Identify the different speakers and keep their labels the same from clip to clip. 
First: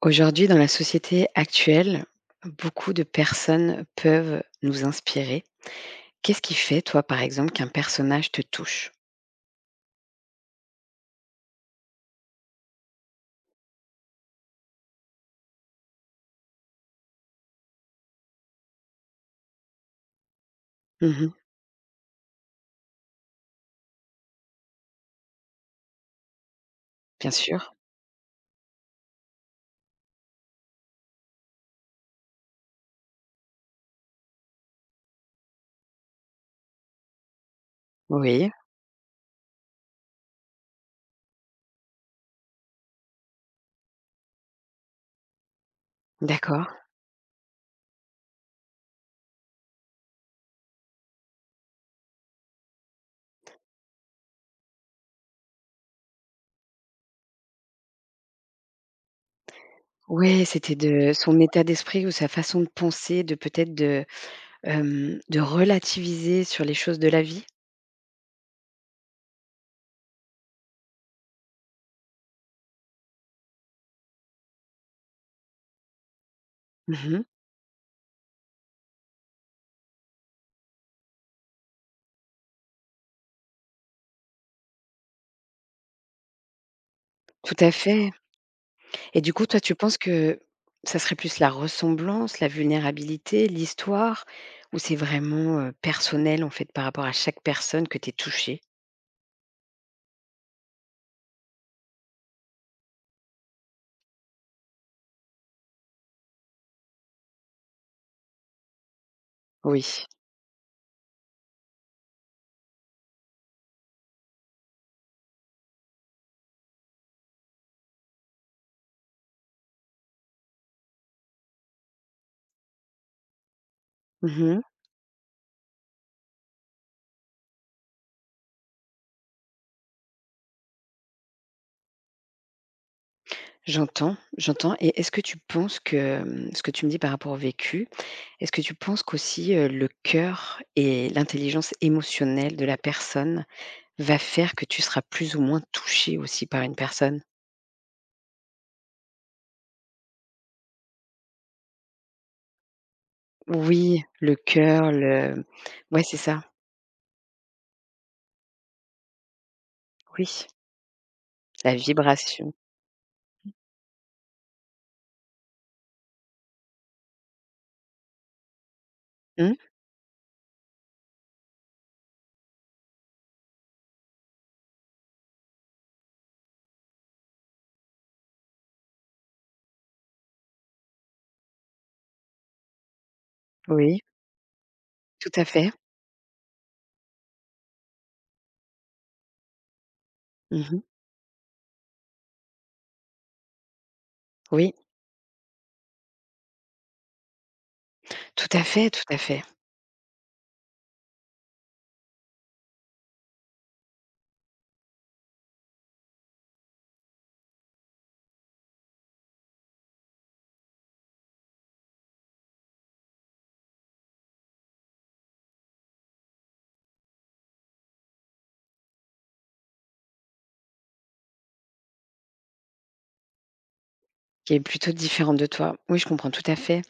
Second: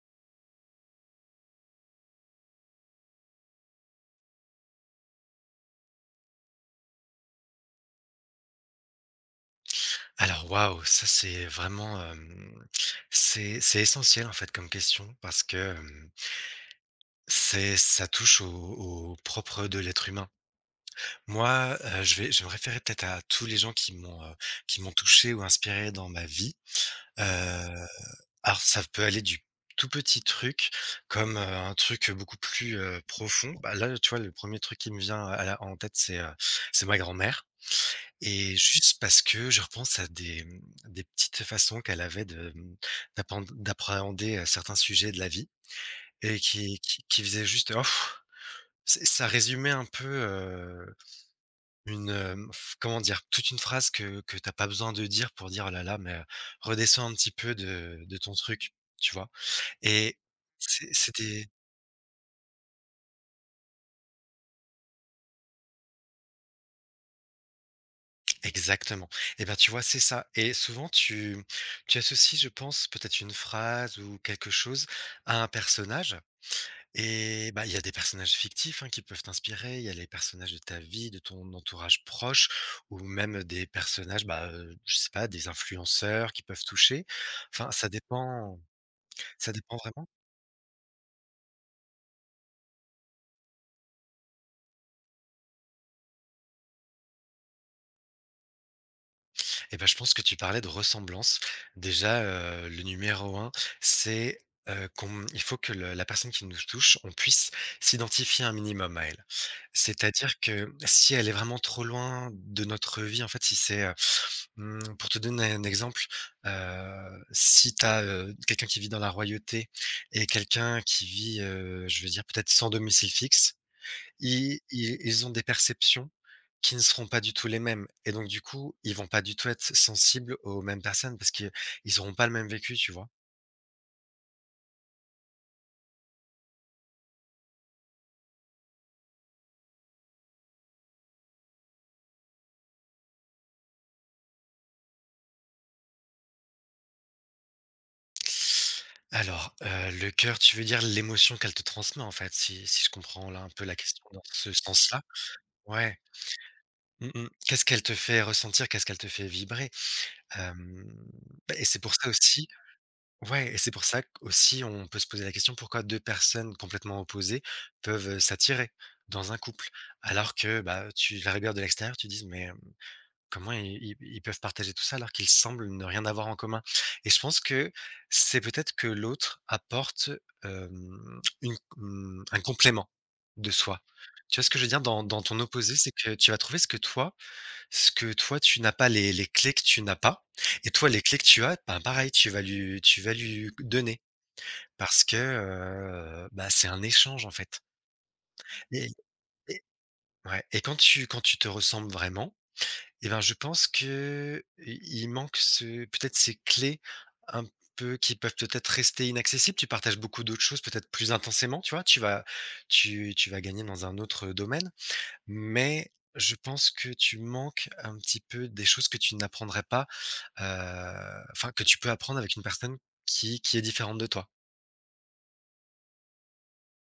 Speaker 1: Aujourd'hui, dans la société actuelle, beaucoup de personnes peuvent nous inspirer. Qu'est-ce qui fait, toi, par exemple, qu'un personnage te touche?
Speaker 2: Alors waouh, ça c'est vraiment, c'est essentiel en fait comme question parce que, c'est ça touche au propre de l'être humain.
Speaker 1: Mmh.
Speaker 2: Moi, je vais me référer peut-être à tous les gens qui m'ont touché ou inspiré dans ma vie.
Speaker 1: Bien sûr,
Speaker 2: Heu, alors ça peut aller du tout petit truc comme, un truc, beaucoup plus, profond. Bah, là, tu vois, le premier truc qui me vient à la en tête, c'est ma grand-mère.
Speaker 1: oui,
Speaker 2: Et juste parce que je repense à des petites façons qu'elle avait d'appréhender certains sujets de la vie, et
Speaker 1: d'accord.
Speaker 2: qui faisaient juste, Oh, c'est ça résumait un peu, une, hem, f comment dire? Toute une phrase que t'as pas besoin de dire pour dire: «Oh là là, mais redescends un petit peu de ton truc», tu vois? Et
Speaker 1: Oui, c'était de son
Speaker 2: c'était.
Speaker 1: état d'esprit ou sa façon de penser, de peut-être de relativiser sur les choses de la vie?
Speaker 2: Exactement. Et ben tu vois, c'est ça, et souvent tu associes, je pense, peut-être une phrase ou quelque chose à un personnage.
Speaker 1: Mmh.
Speaker 2: Et bah, il y a des personnages fictifs, hein, qui peuvent t'inspirer. Il y a les personnages de ta vie, de ton entourage proche, ou même des personnages, bah, je sais pas, des influenceurs qui peuvent toucher.
Speaker 1: Tout
Speaker 2: Enfin,
Speaker 1: à fait et du coup,
Speaker 2: ça
Speaker 1: toi, tu
Speaker 2: dépend
Speaker 1: penses
Speaker 2: vraiment.
Speaker 1: que ça serait plus la ressemblance, la vulnérabilité, l'histoire ou c'est vraiment, personnel, en fait, par rapport à chaque personne que tu es touché?
Speaker 2: Et ben je pense que tu parlais de ressemblance. Déjà, le numéro un, c'est, qu'on il faut que le la personne qui nous touche, on puisse s'identifier un minimum à elle.
Speaker 1: Oui.
Speaker 2: C'est-à-dire que si elle est vraiment trop loin de notre vie, en fait, si c'est, mmh, pour te donner un exemple, si tu as quelqu'un qui vit dans la royauté et quelqu'un qui vit, je veux dire, peut-être sans domicile fixe, ils
Speaker 1: Mmh.
Speaker 2: ils ils ont des perceptions qui ne seront pas du tout les mêmes, et donc du coup, ils vont pas du tout être sensibles aux mêmes personnes parce qu'ils n'auront pas le même vécu, tu vois?
Speaker 1: J'entends, j'entends et est-ce que tu penses que, ce que tu me dis par rapport au vécu, est-ce que tu penses qu'aussi, le cœur et l'intelligence émotionnelle de la personne va faire que tu seras plus ou moins touché aussi par une personne?
Speaker 2: Alors, le cœur, tu veux dire l'émotion qu'elle te transmet, en fait, si je comprends là un peu la
Speaker 1: Oui,
Speaker 2: question dans
Speaker 1: le
Speaker 2: ce
Speaker 1: cœur,
Speaker 2: sens-là? Ouais.
Speaker 1: ouais, c'est ça.
Speaker 2: Mmh mh. Qu'est-ce qu'elle te fait ressentir? Qu'est-ce qu'elle te fait vibrer?
Speaker 1: Oui,
Speaker 2: Hem, bah, et
Speaker 1: la
Speaker 2: c'est pour ça aussi.
Speaker 1: vibration.
Speaker 2: Ouais, et c'est pour ça qu'aussi on peut se poser la question: pourquoi 2 personnes complètement opposées peuvent, s'attirer dans un
Speaker 1: Mmh,
Speaker 2: couple? Alors que, bah, tu la regardes de l'extérieur, tu dis: «Mais, comment ils peuvent partager tout ça, alors qu'ils semblent ne rien avoir en commun?» Et je pense que c'est peut-être que l'autre apporte, un complément de soi.
Speaker 1: oui,
Speaker 2: Tu vois ce que je veux dire? Dans
Speaker 1: tout
Speaker 2: ton
Speaker 1: à fait.
Speaker 2: opposé, c'est que tu vas trouver ce que toi, tu n'as pas, les clés que tu n'as pas. Et
Speaker 1: Mmh.
Speaker 2: toi, les clés que tu as, ben, pareil, tu vas lui donner,
Speaker 1: Oui,
Speaker 2: parce que, bah, c'est un échange en fait. et
Speaker 1: tout à fait,
Speaker 2: et ouais, et quand tu te ressembles vraiment, et ben, je pense qu'il manque ce peut-être ces clés un peu qui peuvent peut-être rester inaccessibles. Tu partages beaucoup d'autres choses peut-être plus intensément, tu vois? Tu vas gagner dans un autre domaine, mais je pense que tu manques un petit peu des choses que tu n'apprendrais pas, enfin que tu peux apprendre avec une personne qui est différente de toi.
Speaker 1: qui est plutôt différente de toi. Oui, je comprends tout à fait.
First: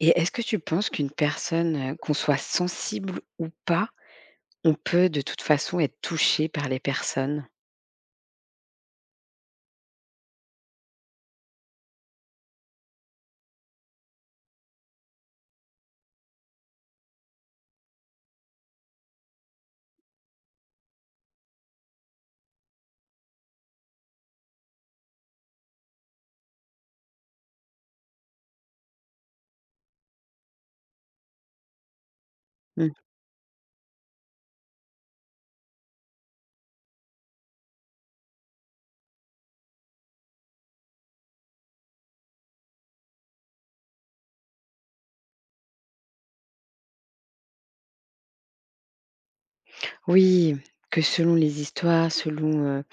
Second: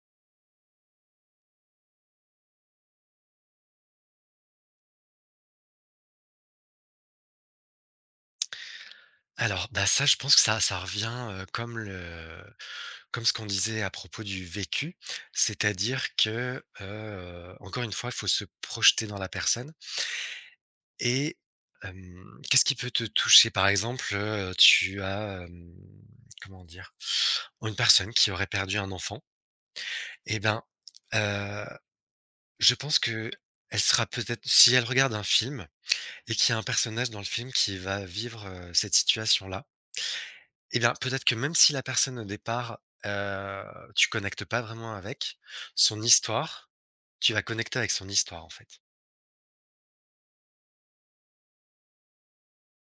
Speaker 1: Et est-ce que tu penses qu'une personne, qu'on soit sensible ou pas, on peut de toute façon être touché par les personnes?
Speaker 2: Alors, bah, ça, je pense que ça revient, comme ce qu'on disait à propos du vécu. C'est-à-dire que, encore une fois, il faut se projeter dans la personne. Et qu'est-ce qui peut te toucher? Par exemple, tu as, comment dire? Une personne qui aurait perdu un enfant. Et ben, heu, je
Speaker 1: Mmh.
Speaker 2: pense que elle sera peut-être, si elle regarde un film, et qu'il y a un personnage dans le film qui va vivre, cette situation-là. Eh bien, peut-être que, même si la personne au départ, heu, tu connectes pas vraiment avec son histoire, tu vas connecter avec son histoire, en fait.
Speaker 1: Oui, que selon les histoires, selon, heu,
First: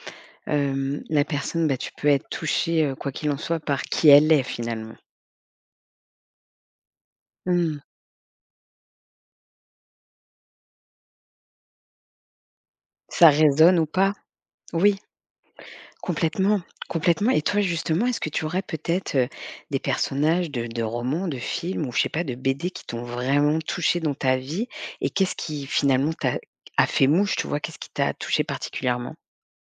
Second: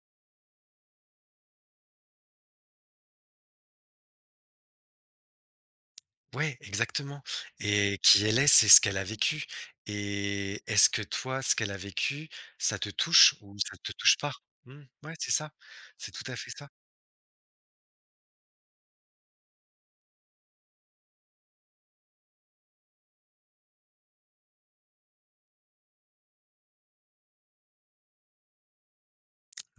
Speaker 1: hem, la personne, bah, tu peux être touché, quoi qu'il en soit, par qui elle est finalement.
Speaker 2: Ouais, exactement.
Speaker 1: Mmh.
Speaker 2: Et qui elle est, c'est ce qu'elle a vécu. Et est-ce que toi, ce qu'elle a vécu, ça te
Speaker 1: Ça
Speaker 2: touche ou ça
Speaker 1: résonne ou
Speaker 2: te
Speaker 1: pas?
Speaker 2: touche pas? Mmh,
Speaker 1: Oui.
Speaker 2: ouais, c'est ça, c'est tout à fait
Speaker 1: Complètement,
Speaker 2: ça.
Speaker 1: complètement et toi justement, est-ce que tu aurais peut-être, des personnages de romans, de films ou je sais pas, de BD qui t'ont vraiment touché dans ta vie et qu'est-ce qui finalement t'a a fait mouche, tu vois? Qu'est-ce qui t'a touché particulièrement?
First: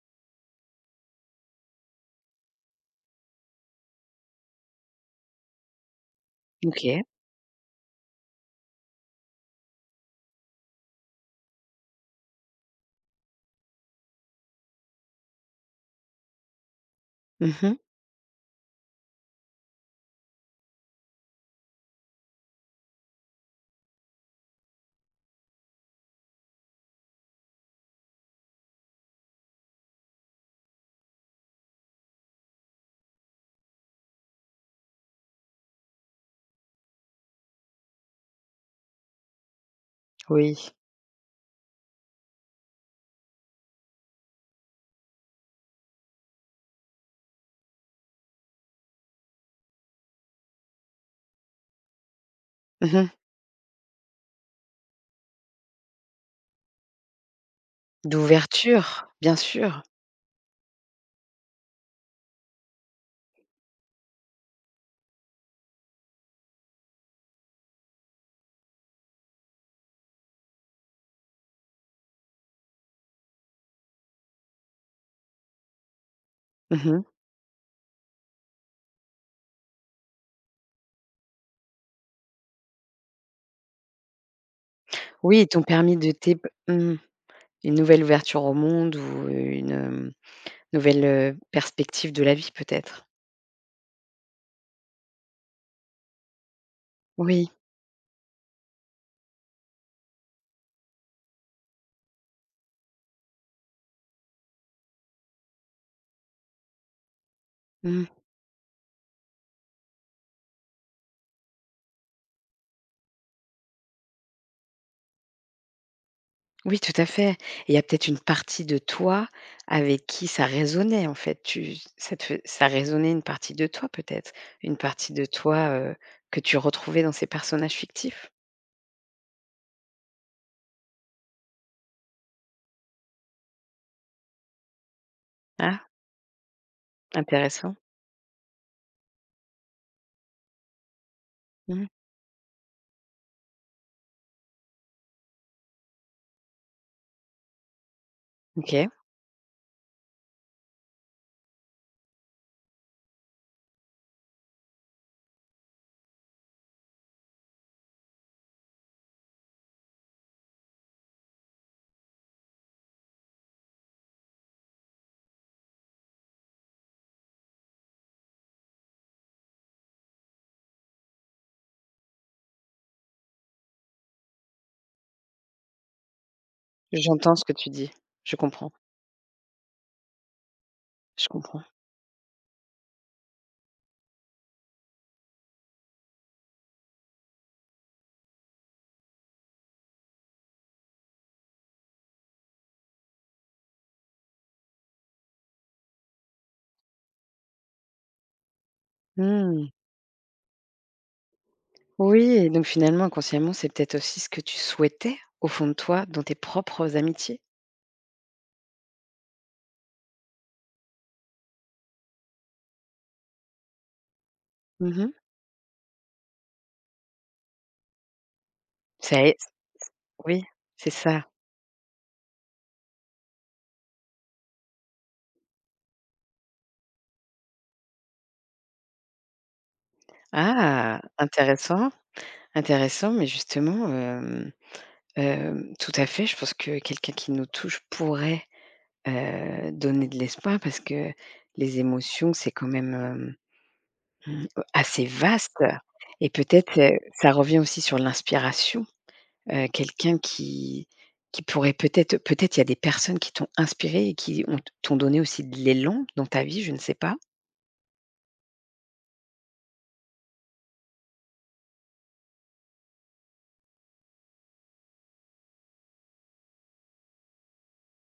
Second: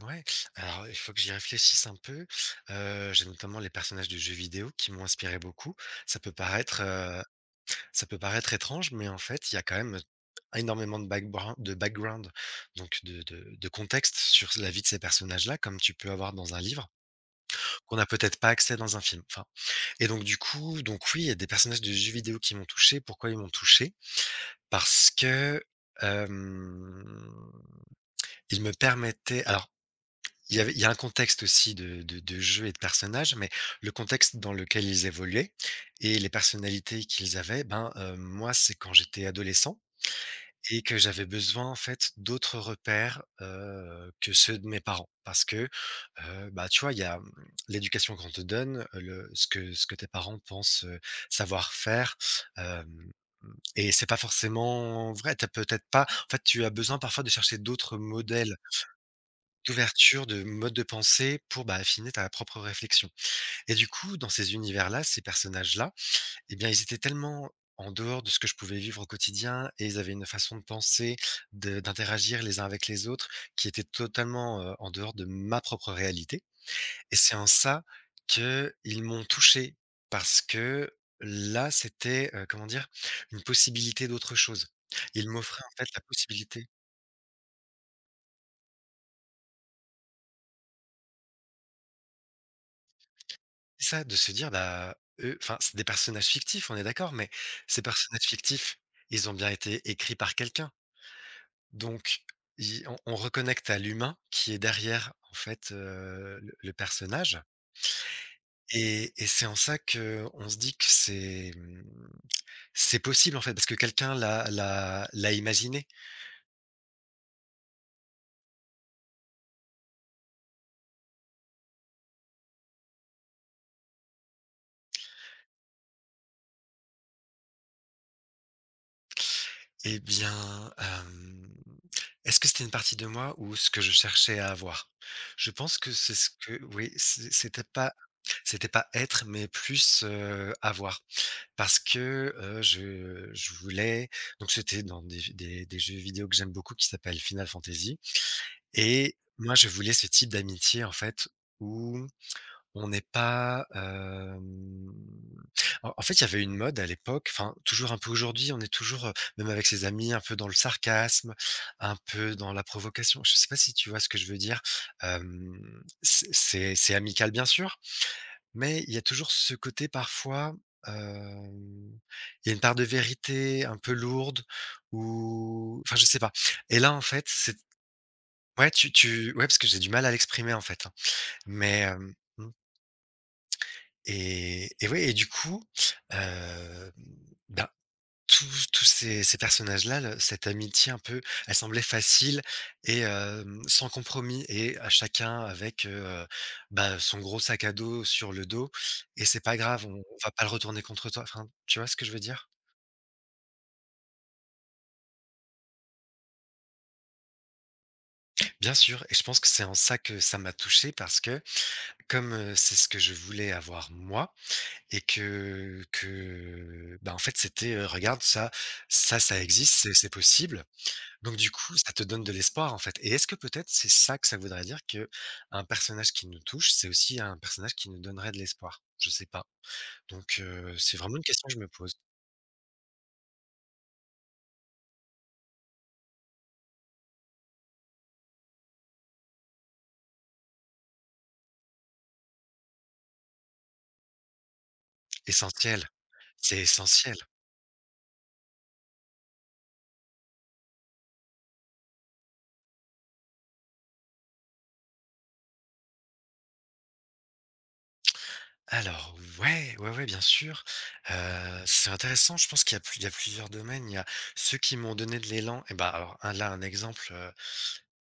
Speaker 2: Ouais, alors il faut que j'y réfléchisse un peu, j'ai notamment les personnages de jeux vidéo qui m'ont inspiré beaucoup. Ça peut paraître,
Speaker 1: OK.
Speaker 2: heu Ça peut paraître étrange, mais en fait, il y a quand même énormément de backbra de background, donc de contexte sur la vie de ces personnages-là, comme tu peux avoir dans un livre,
Speaker 1: Mmh.
Speaker 2: qu'on n'a peut-être pas accès dans un film, enfin. Et donc du coup, donc oui, il y a des personnages de jeux vidéo qui m'ont touché. Pourquoi ils m'ont touché? Parce que, hem, ils me permettaient, alors, il y a un contexte aussi de jeu et de personnages, mais le contexte dans lequel ils évoluaient et les personnalités qu'ils avaient, ben, moi, c'est quand j'étais adolescent
Speaker 1: Oui.
Speaker 2: et que j'avais besoin en fait d'autres repères, que ceux de mes parents. Parce que, bah, tu vois, il y a, l'éducation qu'on te donne, le ce que tes parents pensent, savoir faire,
Speaker 1: Mmh.
Speaker 2: hem et c'est pas forcément vrai. T'as peut-être pas, en fait, tu as besoin parfois de chercher d'autres modèles
Speaker 1: D'ouverture, bien sûr.
Speaker 2: d'ouverture, de modes de pensée pour, bah, affiner ta propre réflexion. Et du coup, dans ces univers-là, ces personnages-là, eh bien, ils étaient tellement en dehors de ce que je pouvais vivre au quotidien, et ils avaient une façon de penser, de d'interagir les uns avec les autres, qui était totalement, en dehors de ma propre réalité,
Speaker 1: Mmh.
Speaker 2: et c'est en ça qu'ils m'ont touché, parce que là, c'était, comment dire? Une possibilité d'autre chose. Ils
Speaker 1: Oui, ils t'ont
Speaker 2: m'offraient, en fait,
Speaker 1: permis
Speaker 2: la
Speaker 1: de
Speaker 2: possibilité.
Speaker 1: mmh, une nouvelle ouverture au monde ou une, nouvelle, perspective de la vie peut-être?
Speaker 2: C'est ça, de se dire, bah, eux, enfin, c'est des personnages fictifs, on est d'accord, mais
Speaker 1: Oui.
Speaker 2: ces personnages fictifs, ils ont bien été écrits par quelqu'un. Donc, il on reconnecte à l'humain qui est derrière, en fait, le personnage.
Speaker 1: Mmh.
Speaker 2: Et c'est en ça que on se dit que c'est possible, en fait, parce que quelqu'un l'a imaginé.
Speaker 1: Oui, tout à fait. Et il y a peut-être une partie de toi avec qui ça résonnait en fait. Tu ça te fai ça résonnait une partie de toi peut-être? Une partie de toi, que tu retrouvais dans ces personnages fictifs?
Speaker 2: Eh bien, est-ce que c'était une partie de moi ou ce que je cherchais à avoir? Je pense
Speaker 1: Ah,
Speaker 2: que c'est ce que oui,
Speaker 1: intéressant.
Speaker 2: c'était pas être, mais plus, avoir. Parce
Speaker 1: Mmh.
Speaker 2: que, je voulais, donc c'était dans des jeux vidéo que j'aime beaucoup qui s'appelle Final Fantasy,
Speaker 1: OK.
Speaker 2: et moi je voulais ce type d'amitié en fait, où on n'est pas, hem en fait, il y avait une mode à l'époque, enfin toujours un peu aujourd'hui, on est toujours, même avec ses amis, un peu dans le sarcasme, un peu dans la provocation. Je ne sais pas si tu vois ce que je veux dire? Hem, c'est amical, bien sûr, mais il y a toujours ce côté parfois, hem, il y a une part de vérité un peu lourde, ou enfin je sais pas. Et là en fait,
Speaker 1: J'entends ce que
Speaker 2: c'est...
Speaker 1: tu dis. Je
Speaker 2: Ouais,
Speaker 1: comprends,
Speaker 2: tu tu ouais, parce que j'ai du mal à l'exprimer en fait, hein.
Speaker 1: je comprends.
Speaker 2: Mais, hem, mmh et ouais, et du coup, hem, ben, tous ces personnages-là, le cette amitié un peu, elle semblait facile et, sans compromis, et à chacun avec, bah, son gros sac à dos sur le dos, et c'est pas
Speaker 1: Mmh.
Speaker 2: grave, on va pas le retourner contre toi. Enfin, tu vois ce que je veux
Speaker 1: Oui
Speaker 2: dire?
Speaker 1: et donc finalement inconsciemment, c'est peut-être aussi ce que tu souhaitais au fond de toi dans tes propres amitiés?
Speaker 2: Bien sûr, et je pense que c'est en ça que ça m'a touché, parce que, comme, c'est ce que je voulais avoir, moi. Et
Speaker 1: Mmh.
Speaker 2: que, bah, en fait, c'était: «Regarde ça, ça,
Speaker 1: Ça est
Speaker 2: ça existe, c'est
Speaker 1: oui,
Speaker 2: possible».
Speaker 1: c'est ça.
Speaker 2: Donc du coup, ça te donne de l'espoir, en fait. Et est-ce que peut-être c'est ça que ça voudrait dire, que un personnage qui nous touche, c'est aussi un personnage qui nous donnerait de l'espoir? Je sais pas. Donc, c'est
Speaker 1: Ah!
Speaker 2: vraiment une question que je me
Speaker 1: Intéressant,
Speaker 2: pose.
Speaker 1: intéressant mais justement, tout à fait, je pense que quelqu'un qui nous touche pourrait, donner de l'espoir parce que les émotions, c'est quand même, mmh, assez vaste
Speaker 2: Essentiel,
Speaker 1: et
Speaker 2: c'est
Speaker 1: peut-être,
Speaker 2: essentiel.
Speaker 1: ça revient aussi sur l'inspiration. Quelqu'un qui pourrait peut-être il y a des personnes qui t'ont inspiré et qui ont t'ont donné aussi de l'élan dans ta vie, je ne sais pas?
Speaker 2: Alors ouais, ouais, ouais, bien sûr, c'est intéressant, je pense qu'il y a plusieurs domaines. Il y a ceux qui m'ont donné de l'élan. Et bah, alors un là, un exemple,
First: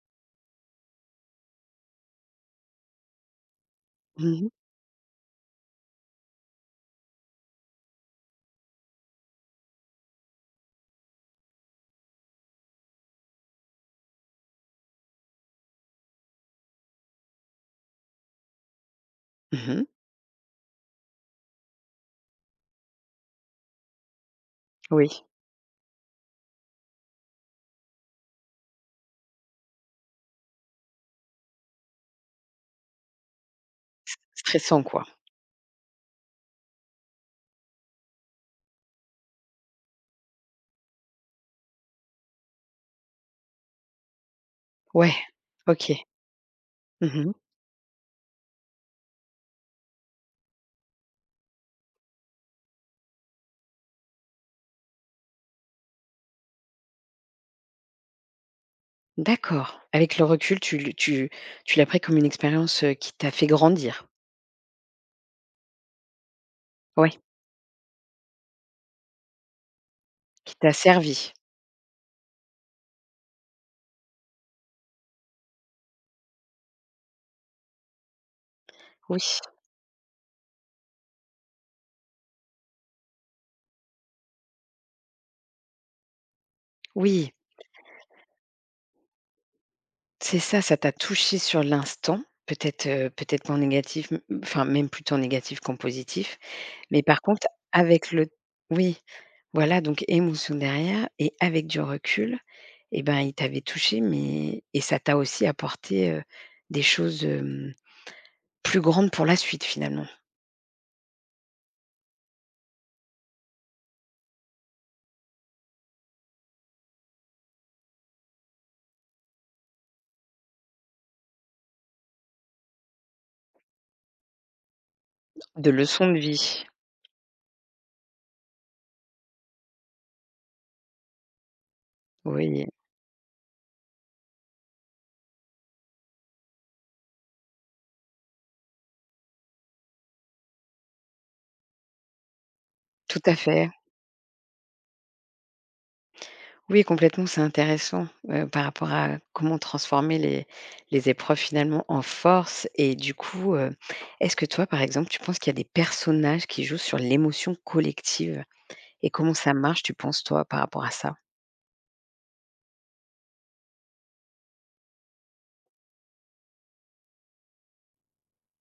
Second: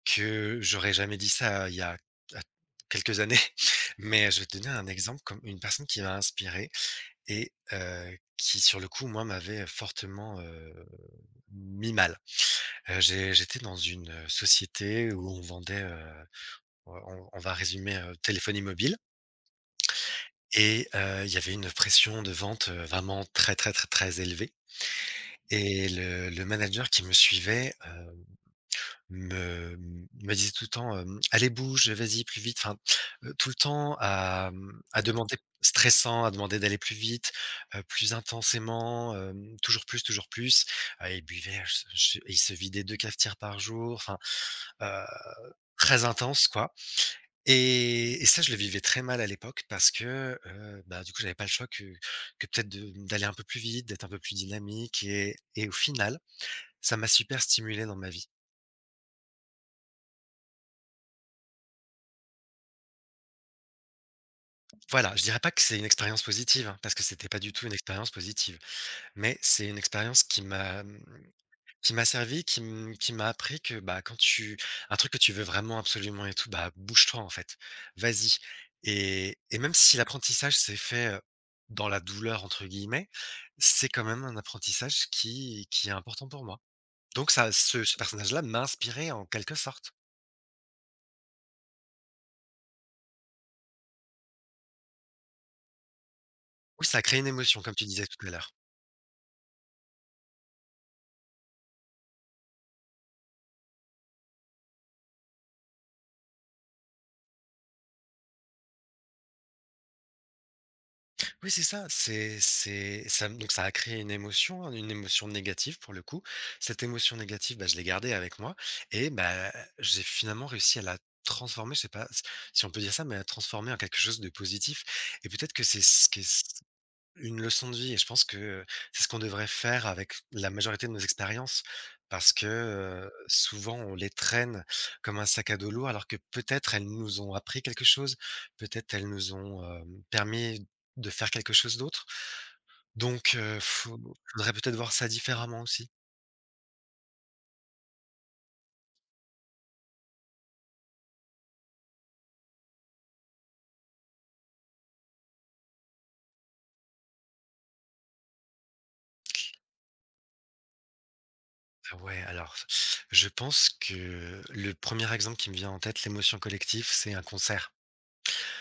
Speaker 2: que j'aurais jamais dit ça, il y a à quelques années, mais je
Speaker 1: Mmh
Speaker 2: vais
Speaker 1: mh.
Speaker 2: te donner un exemple, comme une personne qui m'a inspiré. Et qui, sur le coup, moi, m'avait fortement, mis mal. J'étais dans une, société où on vendait, on va résumer, téléphonie mobile
Speaker 1: Mmh.
Speaker 2: et il y avait une pression de vente, vraiment très, très, très, très élevée
Speaker 1: Oui,
Speaker 2: et le manager qui me suivait, Me me disait tout le temps, hem: «Allez bouge, vas-y plus vite», enfin, tout le temps à,
Speaker 1: stressant
Speaker 2: à
Speaker 1: quoi.
Speaker 2: demander stressant, à demander d'aller plus vite, plus intensément, toujours plus, il buvait j j il se vidait 2 cafetières par jour, enfin, heu,
Speaker 1: Ouais, OK.
Speaker 2: très intense quoi.
Speaker 1: Mmh.
Speaker 2: Et ça je le vivais très mal à l'époque parce que, bah, du coup j'avais pas le choix que peut-être de d'aller un peu plus vite, d'être un peu plus dynamique et au final, ça m'a super stimulé dans ma vie.
Speaker 1: D'accord. Avec le recul, tu le tu tu l'as pris comme une expérience, qui t'a fait grandir?
Speaker 2: Voilà, je dirais pas que c'est une expérience positive, hein, parce que
Speaker 1: Ouais,
Speaker 2: c'était pas du tout une expérience positive, mais c'est une expérience qui
Speaker 1: qui t'a
Speaker 2: m'a,
Speaker 1: servi.
Speaker 2: qui m'a servi, qui m'a appris que, bah, quand tu un truc que tu veux vraiment absolument et tout, bah, bouge-toi, en fait. Vas-y
Speaker 1: Oui,
Speaker 2: et même si l'apprentissage s'est fait, dans «la douleur» entre guillemets, c'est quand même un apprentissage qui est important pour moi. Donc
Speaker 1: oui,
Speaker 2: ça ce personnage-là m'a inspiré en quelque sorte.
Speaker 1: c'est ça, ça t'a touché sur l'instant, peut-être, peut-être en négatif, m enfin même plutôt en négatif qu'en positif.
Speaker 2: Oui, ça a
Speaker 1: Mais
Speaker 2: créé
Speaker 1: par
Speaker 2: une
Speaker 1: contre
Speaker 2: émotion comme tu disais
Speaker 1: avec
Speaker 2: tout
Speaker 1: le
Speaker 2: à l'heure.
Speaker 1: oui, voilà donc émotion derrière et avec du recul et ben, il t'avait touché et ça t'a aussi apporté, des choses, hem Plus grande pour la suite finalement,
Speaker 2: Oui, c'est ça, c'est ça donc ça a créé une émotion, hein, une émotion négative pour le coup. Cette émotion négative, bah, je l'ai gardée avec moi et bah, j'ai finalement réussi à la transformer, je sais pas s si on peut dire ça, mais à la transformer en quelque chose de positif et peut-être que
Speaker 1: de
Speaker 2: c'est ce
Speaker 1: leçons de
Speaker 2: qui est
Speaker 1: vie.
Speaker 2: une leçon de vie et je pense que c'est ce qu'on devrait faire avec la majorité de nos expériences parce que,
Speaker 1: Oui,
Speaker 2: souvent on les traîne comme un sac à dos lourd alors que peut-être elles nous ont appris quelque chose, peut-être elles nous ont, permis de faire quelque chose d'autre.
Speaker 1: tout
Speaker 2: Donc
Speaker 1: à fait.
Speaker 2: faudrait peut-être voir ça différemment aussi.
Speaker 1: Oui complètement, c'est intéressant, par rapport à comment transformer les épreuves finalement en force et du coup, est-ce que toi par exemple, tu penses qu'il y a des personnages qui jouent sur l'émotion collective et comment ça marche tu penses toi par rapport à ça?
Speaker 2: Ah ouais, alors je pense que le premier exemple qui me vient en tête, l'émotion collective, c'est un concert.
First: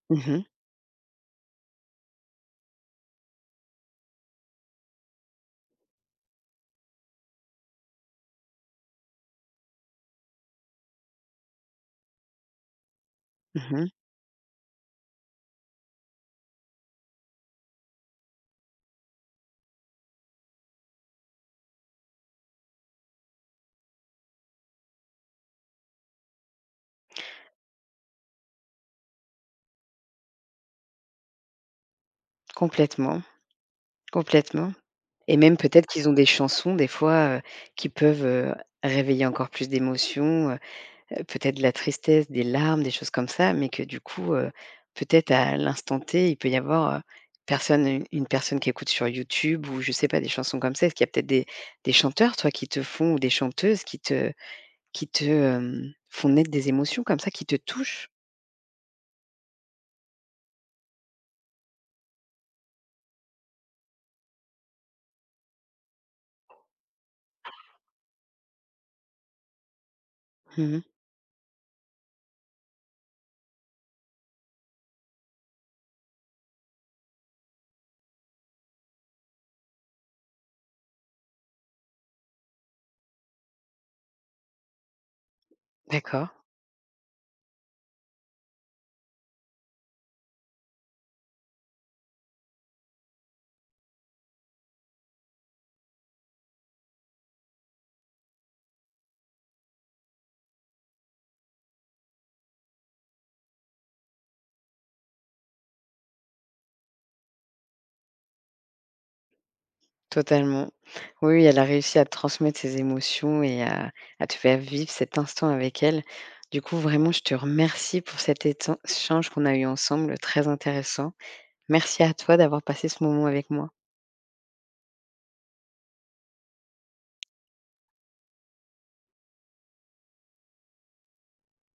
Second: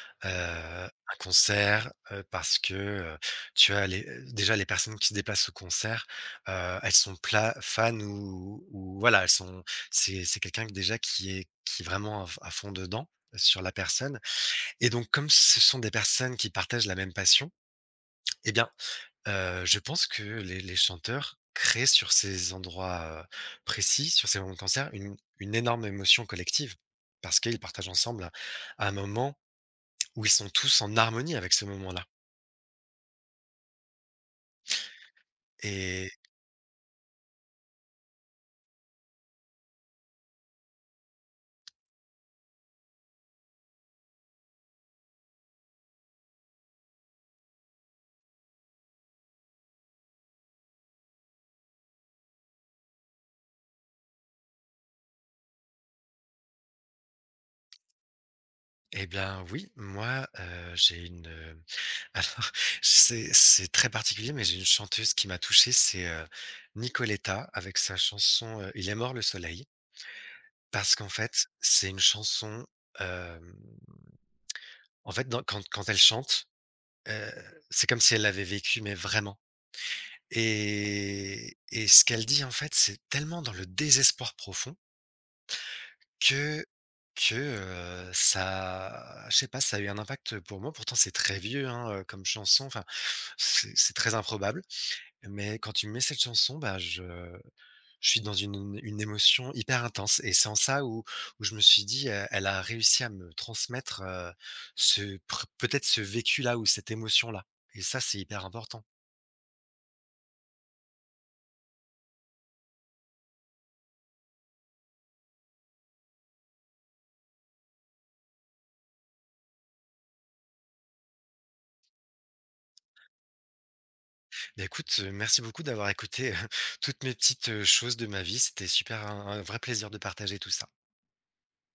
Speaker 1: Mmh mh.
Speaker 2: Un concert, parce que, tu as les déjà les personnes qui se déplacent au concert, elles sont pla fans ou voilà, elles sont c'est quelqu'un que déjà qui est vraiment à f à fond dedans, sur la
Speaker 1: Mmh.
Speaker 2: personne et donc comme ce sont des personnes qui partagent la même passion et bien, je pense que les chanteurs créent sur ces endroits, précis, sur ces moments de concert, une énorme émotion collective. Parce qu'ils partagent ensemble un moment où ils sont tous en harmonie avec ce moment-là
Speaker 1: Complètement, complètement et même peut-être qu'ils
Speaker 2: et
Speaker 1: ont des chansons des fois, qui peuvent, réveiller encore plus d'émotions, peut-être de la tristesse, des larmes, des choses comme ça, mais que du coup, peut-être à l'instant T, il peut y avoir, personne une personne qui écoute sur YouTube ou je sais pas, des chansons comme ça. Est-ce qu'il y a peut-être des chanteurs, toi, qui te font ou des chanteuses qui te font naître des émotions comme ça, qui te touchent?
Speaker 2: eh bien oui, moi, j'ai une, alors c'est très particulier, mais j'ai une chanteuse qui m'a touché, c'est, Nicoletta avec sa chanson, Il est mort le soleil.
Speaker 1: Mmh.
Speaker 2: Parce qu'en fait, c'est une chanson, hem, en fait, dans quand elle chante, heu, c'est comme si elle l'avait vécu, mais vraiment et ce qu'elle dit, en fait, c'est tellement dans le désespoir profond.
Speaker 1: D'accord,
Speaker 2: Que ça je sais pas, ça a eu un impact pour moi. Pourtant, c'est très vieux, hein, comme chanson, enfin, c'est très improbable. Mais quand tu me mets cette chanson, bah, je suis dans une émotion hyper intense et c'est en ça où où je me suis dit: elle a réussi à me transmettre, ce pr peut-être ce vécu-là ou cette émotion-là» et ça, c'est hyper important.
Speaker 1: totalement. Oui, oui, elle a réussi à te transmettre ses émotions et à te faire vivre cet instant avec elle. Du coup, vraiment, je te remercie pour cet étan échange qu'on a eu ensemble, très intéressant. Merci à toi d'avoir passé ce moment avec moi.
Speaker 2: Bah, écoute, merci beaucoup d'avoir écouté, toutes mes petites, choses de ma vie. C'était super un vrai plaisir de partager tout ça.